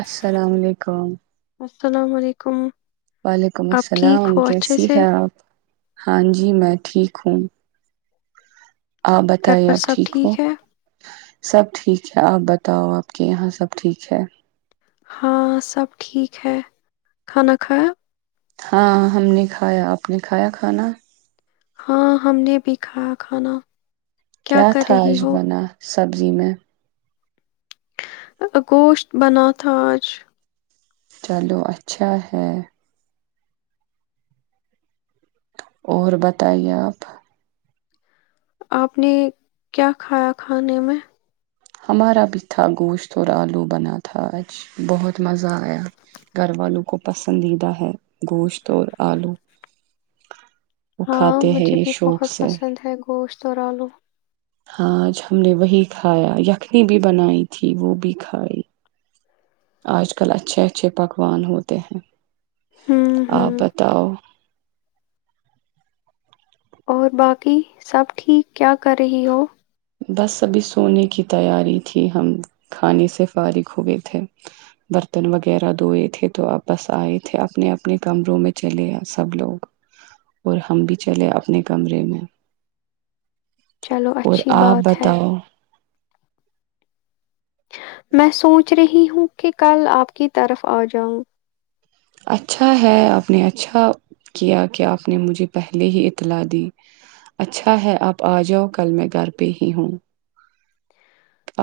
السلام علیکم السلام علیکم وعلیکم آپ ٹھیک السلام ہو اچھے کیسی سے ہیں آپ ہاں جی میں ٹھیک ہوں آپ گھر بتائیے پر آپ سب ٹھیک ہو ہے سب ٹھیک ہے آپ ب بتاؤ آپ کے یہاں سب ٹھیک ہے ہاں سب ٹھیک ہے کھانا کھایا ہاں ہم نے کھایا آپ نے کھایا کھانا ہاں ہم نے بھی کھایا کھانا کیا کر رہی تھااش ب ہو نا سبزی میں ا گوشت بنا تھا آج چلو اچھا ہے اور بتائیے آپ آپ نے کیا کھایا کھانے میں ہمارا بھی تھا گوشت اور آلو بنا تھا آج بہت مزہ آیا گھر والوں کو پسندیدہ ہے گوشت اور آلو وہ ہاں کھاتے ہیں مجھے یہ بھی شوق بہت سے پسند ہے گوشت اور آلو ہاں آج ہم نے وہی کھایا یخنی بھی بنائی تھی وہ بھی کھائی آج کل اچھے اچھے پکوان ہوتے ہیں ہوں آ ہوں بتاؤ اور باقی سب ٹھیک کیا کر رہی ہو بس سبھی سونے کی تیاری تھی ہم کھانے سے فارغ ہوئے تھے برتن وغیرہ دھوئے تھے تو اب بس آئے تھے اپنے اپنے کمروں میں چلے سب لوگ اور ہم بھی چلے اپنے کمرے میں چلو اور اچھی آپ بات ہے بتاؤ میں سوچ رہی ہوں کہ کل آپ کی طرف آجاؤ اچھا ہے آپ نے اچھا کیا کہ آپ نے مجھے پہلے ہی اطلاع دی اچھا ہے آپ آ جاؤ کل میں گھر پہ ہی ہوں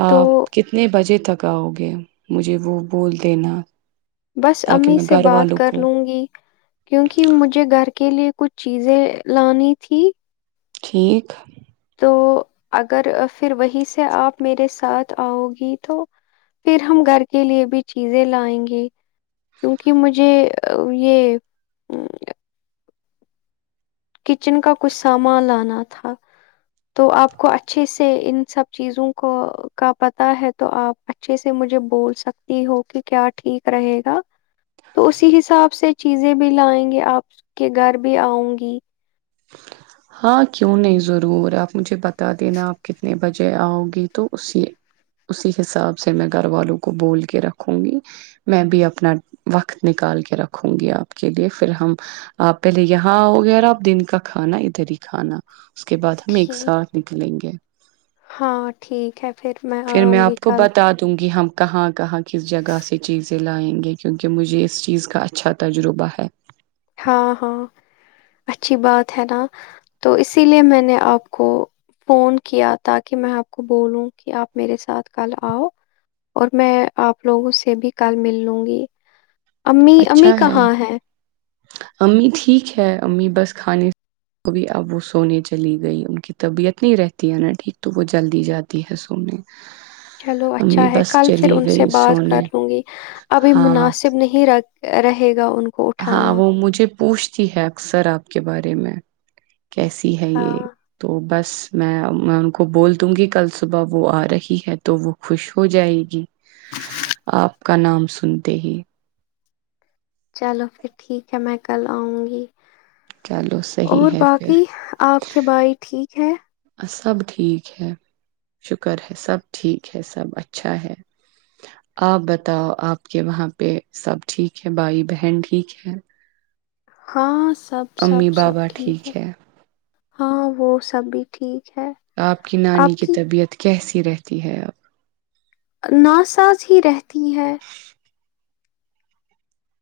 آ تو کتنے بجے تک پکاؤ گے مجھے وہ بول دینا بس تاکہ امی میں سے گھر بات والوں کر کو لوں گی کیونکہ مجھے گھر کے لیے کچھ چیزیں لانی تھی ٹھیک تو اگر پھر وہی سے آپ میرے ساتھ آؤ گی تو پھر ہم گھر کے لیے بھی چیزیں لائیں گے کیونکہ مجھے یہ کچن کا کچھ سامان لانا تھا تو آپ کو اچھے سے ان سب چیزوں کو کا پتا ہے تو آپ اچھے سے مجھے بول سکتی ہو کہ کیا ٹھیک رہے گا تو اسی حساب سے چیزیں بھی لائیں گے آپ کے گھر بھی آؤں گی ہاں کیوں نہیں ضرور آپ مجھے بتا دینا آپ کتنے بجے آؤ گی تو اسی اسی حساب سے میں گھر والوں کو بول کے رکھوں گی میں بھی اپنا وقت نکال کے رکھوں گی آپ کے لیے پھر ہم آپ پہلے یہاں آؤ گے آپ دن کے کا کھانا ادھر ہی کھانا اس کے بعد ہم ایک ٹھیک ساتھ نکلیں گے ہاں ٹھیک ہے پھر پھر میں آؤں گی آپ کو کل بتا دوں گی ہم کہاں کہاں کس جگہ سے چیزیں لائیں گے کیونکہ مجھے اس چیز کا اچھا تجربہ ہے ہاں ہاں اچھی بات ہے نا تو اسی لیے میں نے آپ کو فون کیا تاکہ میں آپ کو بولوں کہ آپ میرے ساتھ کل آؤ اور میں آپ لوگوں سے بھی کل مل لوں گی امی امی کہاں ہے امی ٹکھیک ہے امی بس کھانے بھی اب وہ سونے چلی گئی ان کی طبیعت نہیں رہتی ہے نا ٹھیک تو وہ جلدی جاتی ہے سونے چلو اچھا امی ہے بس کل پھر چلی ان سے گئی بات کر سونے لوں گی ابھی ہاں مناسب نہیں رکھ رہے گا ان کو ہاں اٹھانا وہ مجھے پوچھتی ہے اکثر آپ کے بارے میں کیسی ہے یہ ہاں تو بس میں میں ان کو بول دوں گی کل صبح وہ آ رہی ہے تو وہ خوش ہو جائے گی آپ کا نام سنتے ہی چلو پھر ٹھیک ہے میں کل آؤں گی چلو صحیح اور ہے پھر باقی آپ کے بھائی ٹھیک ہے سب ٹھیک ہے شکر ہے سب ٹھیک ہے سب اچھا ہے آپ بتاؤ آپ کے وہاں پہ سب ٹھیک ہے بھائی بہن ٹھیک ہے ہاں سب امی سب سب بابا ٹھیک ہے ہاں وہ سب بھی ٹھیک ہے آپ کی نانی کی طبیعت کیسی رہتی ہے اب نا ساز ہی رہتی ہے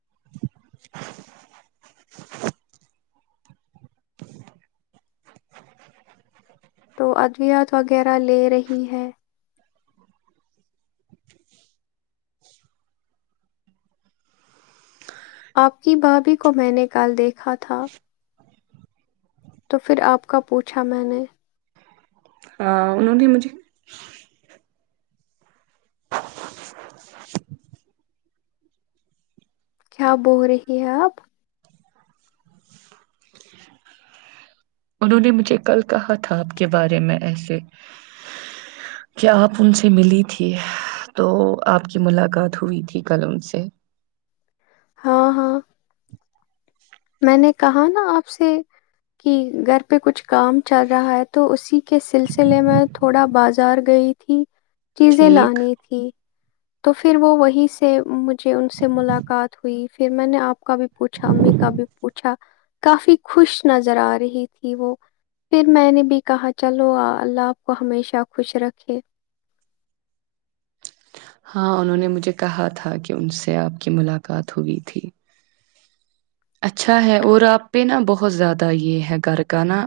[unintelligible] ج تو ادویات وغیرہ لے رہی ہے آپ کی بھابھی کو میں نے کل دیکھا تھا تو پھر آپ کا پوچھا میں نے۔ ہا انہوں نے مجھے۔۔۔ [unintelligible] کیا بول رہی ہیں آپ؟ انہوں نے مجھے کل کہا تھا آپ کے بارے میں ایسے کہ آپ ان سے ملی تھی۔ تو آپ کی ملاقات ہوئی تھی کل ان سے۔ ہاں ہاں۔ میں نے کہا نا آپ سے کہ گھر پہ کچھ کام چل رہا ہے تو اسی کے سلسلے میں تھوڑا بازار گئی تھی۔ چیزیں ٹھیک لانی تھی۔ تو پھر وہ وہیں سے مجھے ان سے ملاقات ہوئی۔ پھر میں نے آپ۔۔۔ کا بھی پوچا۔ امی کا بھی۔۔۔ کافی خوش نظر آ رہی تھی وہ۔ پھر میں نے بھی کہا چلو اللہ آپ کو ہمیشہ خوش رکھے۔ ہاں انہوں نے مجھے کہا تھا کہ ان سے آپ کی ملاقات ہوئی تھی۔ اچھا ہے اور آپ پہ نا بہت زیادہ یہ ہے گھر کا نا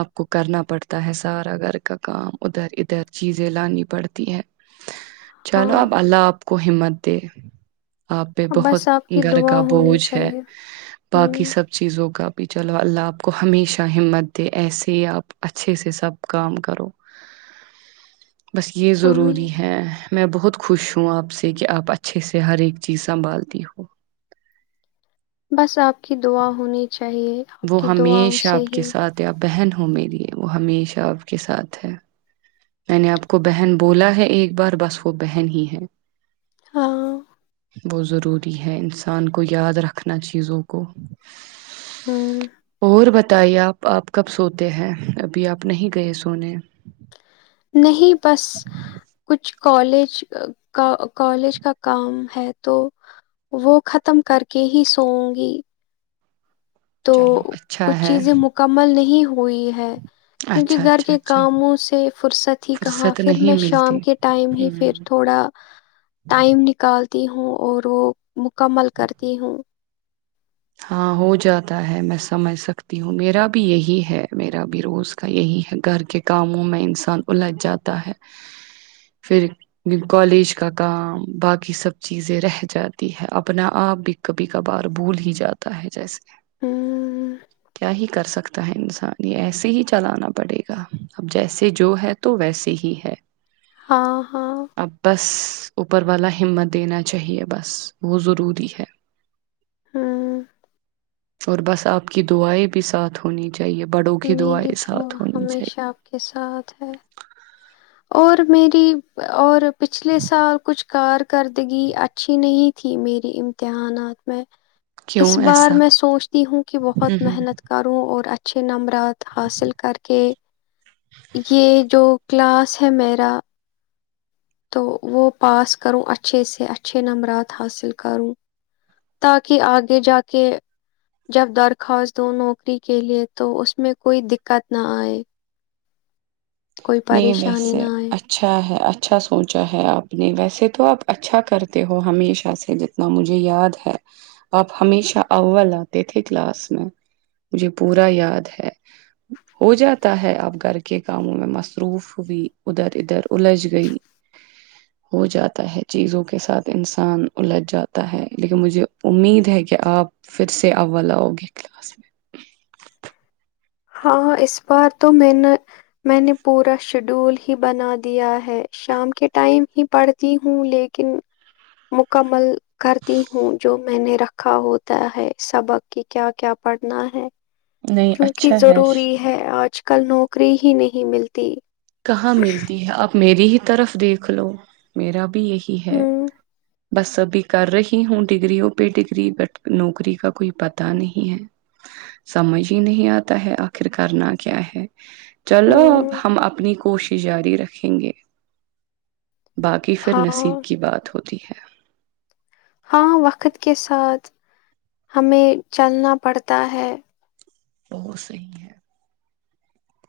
آپ کو کرنا پڑتا ہے سارا گھر کا کام ادھر ادھر چیزیں لانی پڑتی ہے۔ چلو ہاں اب اللہ آپ کو۔۔۔ وہ ہمت دے۔ آپ پہ بہت بس آپ کی گھر دعا کا ہونی بوجھ ہے۔ چاہیے باقی ہوں سب چیزوں کا۔۔۔۔ بھی۔ چلو اللہ آپ کو ہمیشہ ہمت دے۔ ایسے ہی آپ اچھے سے سب کام کرو۔ بس یہ آمین ضروری ہے۔ میں بہت خوش ہوں آپ سے کہ آپ اچھے سے ہر ایک چیز سنبھالتی ہو۔ بس آپ کی دعا ہونی۔۔ چاہیے آپ وہ کی دعاؤں ہمیشہ سے آپ کے ہی ساتھ ہے اپ بہن ہو۔۔۔ میری وہ ہمیشہ آپ کے ساتھ ہے۔ میں نے آپ کو بہن بولا ہے ایک بار بس وہ بہن ہی ہے۔ ہاں [unintelligible] ضروری ہے انسان کو یاد رکھنا چیزوں کو۔ ہوں اور ب۔۔۔ بتائیے؟ آپ آپ کب سوتے ہیں ابھی آپ نہیں گئے سونے۔ نہیں بس کچھ۔۔۔۔ کالج کالج کا کام ہے تو وہ ختم کر کے ہی سوؤں گی۔ تو چلو اچھا کچھ ہے چیزیں مکمل نہیں ہو۔۔ ہوئی ہے۔ کیونکہ اچھا گھر اچھا کے اچھا کاموں سے فرصت ہی کہاں۔ فرصت پھر نہیں میں شام ملتی کے ٹائم ہی پھر ہوں تھوڑا ٹائم نکالتی۔۔۔ ہوں اور وہ مکمل کرتی ہوں۔ ہاں ہو جاتا ہے۔ میں سمجھ سکتی ہوں۔ میرا بھی یہی ہے میرا بھی روز کا یہی ہے گھر کے کاموں میں انسان الجھ جاتا ہے۔ پھر کالج کا کام باقی سب چیزیں رہ جاتی ہے۔ اپنا آپ بھی کبھی کبھار بھول ہی جات۔۔۔ جاتا ہے جسے۔ ہوں کیا ہی کر سکتا۔۔ تا ہے انسان۔ یہ ایسے ہی چلانا پڑے گا۔ اب جیسے جو ہے تو ویسے ہی ہے۔ ہاں ہاں ا بس اوپر والا ہمت دینا چاہیے بس وہ ضروری ہے ہوں اور بس آپ کی دعائیں بھی ساتھ ہونی چاہیے بڑوں کی میری دعائیں دعا ساتھ ہونی چاہیے ہمیشہ آپ کے ساتھ ہے اور میری اور پچھلے سال کچھ کارکردگی اچھی نہیں تھی میری امتحانات میں کیوں اس بار ایسا میں سوچتی ہوں کہ ہ بہت ہ محنت کروں اور اچھا اچھے نمبرات حاصل کر کے یہ جو کلاس ہیمیرا تو وہ پاس کروں اچھے سے اچھے نمبرات حاصل کروں تاکہ آگے جا کے جب درخواست د نوکری کے لیئے تو اس میں کوئی دقت نہ آئے کوئی نہیں پریشانی ویسے نہ آئے اچھا ہے اچھا سوچا ہے آپ نے ویسے تو تو آپ اچھا کرتے ہو ہمیشہ سے جتنا مجھے یاد ہے آپ ہمیشہ اول آتے تھے کلاس میں مجھے پورا یاد ہے ہو جاتا ہے آپ گھر کے کاموں میں مست پروف بھی ادھر ادھر الجھ گئی ہو جاتا ہے چیزوں کے ساتھ انسان الجھ جاتا ہے لیکن مجھے امید ہے کہ آپ پھر سے ا لاؤ گے کلاس میں ہاں اس بار تو میں نے میں نے پورا شیڈول ہی بنا دیا ہے شام کے ٹائم ہی پڑھتی ہوں لیکن مکمل کرتی ہوں جو میں نے رکھا ہوتا ہے سبق کہ کیا کیا پڑھنا ہے نہیں کیونکہ اچھا ہے ضروری ہے آج کل نوکری ہی نہیں ملتی کہاں ملتی ہے اب میری ہی طرف دیکھ لو میرا یہی ہے ہوں بس ابھی کر رہی ہوں ڈگریوں پہ ڈگری بٹ نوکری کا کوئی پتا نہیں ہے سمجھ ہی نہیں آتا ہے آخر کرنا کیا ہے چلو ہوں ہم کوشش جاری رکھیں گے باقی پھر ہاں نصیب کی بات ہوتی ہے ہاں وقت کے ساتھ ہمیں چلنا پڑتا ہے بہت صحیح ہے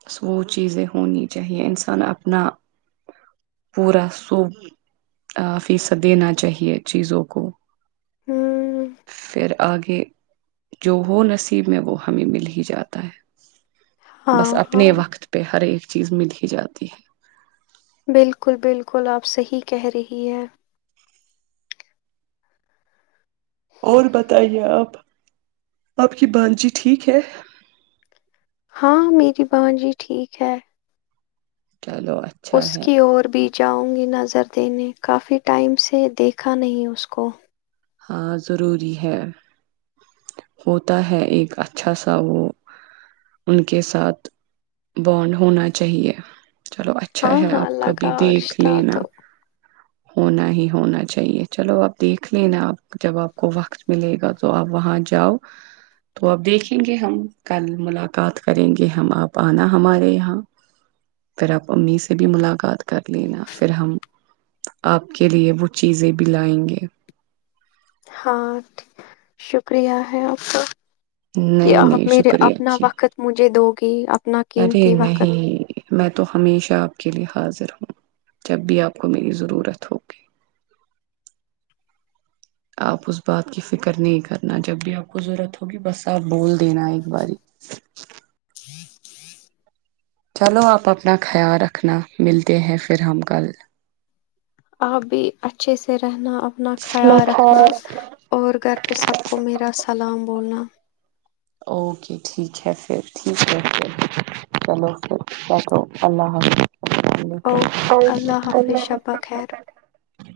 بس وہ چیزیں ہونی چاہیے انسان اپنا پورا سوب فیصد دینا چاہیے چیزوں کو ہوں پھر آگے جو ہو نصیب میں وہ ہمیں ملے جاتا ہے بس ہاں اپنے ہاں وقت پہ ہر ایک چیز مل ہی جاتی ہے بالکل بالکل آپ صحی کہہ رہی ہیں اور بتائیے آپ آپ کی بانجی ٹھیک ہے ہاں میری بان جی ٹھیک ہے چلو اچھا اس ہے کی اور بھی جاؤں گی نظر دینے کافی ٹائم سے دیکھا نہیں اس کو ہاں ضروری ہے ہوتا ہے ایک اچھا سا وہ ان کے ساتھ بانڈ ہونا چاہیے چلو اچھا ہاں ہے ہاں آپ کبھی لگا دیکھ رشتہ لینا تو ہونا ہی ہونا چاہیے چلو آپ دیکھ لینا آپ جب آپ کو وقت ملے گا تو آپ وہاں جاؤ تو آپ دیکھیں گے ہم کل ملاقات کریں گے ہم آپ آنا ہمارے یہاں پھر آپ امی سے بھی ملاقات کر لینا پھر ہم آپ کے لیے وہ چیزیں بھی لائیں گے ہاں شکریہ ہے آپ کا کہ نہیں نہیں آپ میرے شکریہ اپنا کی وقت مجھے دو گی اپنا ارے قیمتی وقت نہیں میں تو ہمیشہ آپ کے لیے حاضر ہوں جب بھی آپ کو میری ضرورت ہوگی آپ اس بات کی فکر نہیں کرنا جب بھی آپ کو ضرورت ہوگی بس آپ بول دینا ایک باری ایک چلو آپ اپنا خیال رکھنا ملتے ہیں پھر ہم کل آپ بھی اچھے سے رہنا اپنا خیال رکھنا اور گھر پہ سب کو میرا سلام بولنا اوکے ٹھیک ہے پھر ٹھیک ہے پھر چلو پھر ہے تو اللہ اوکے حافظ اللہ حافظ شبہ خیر ال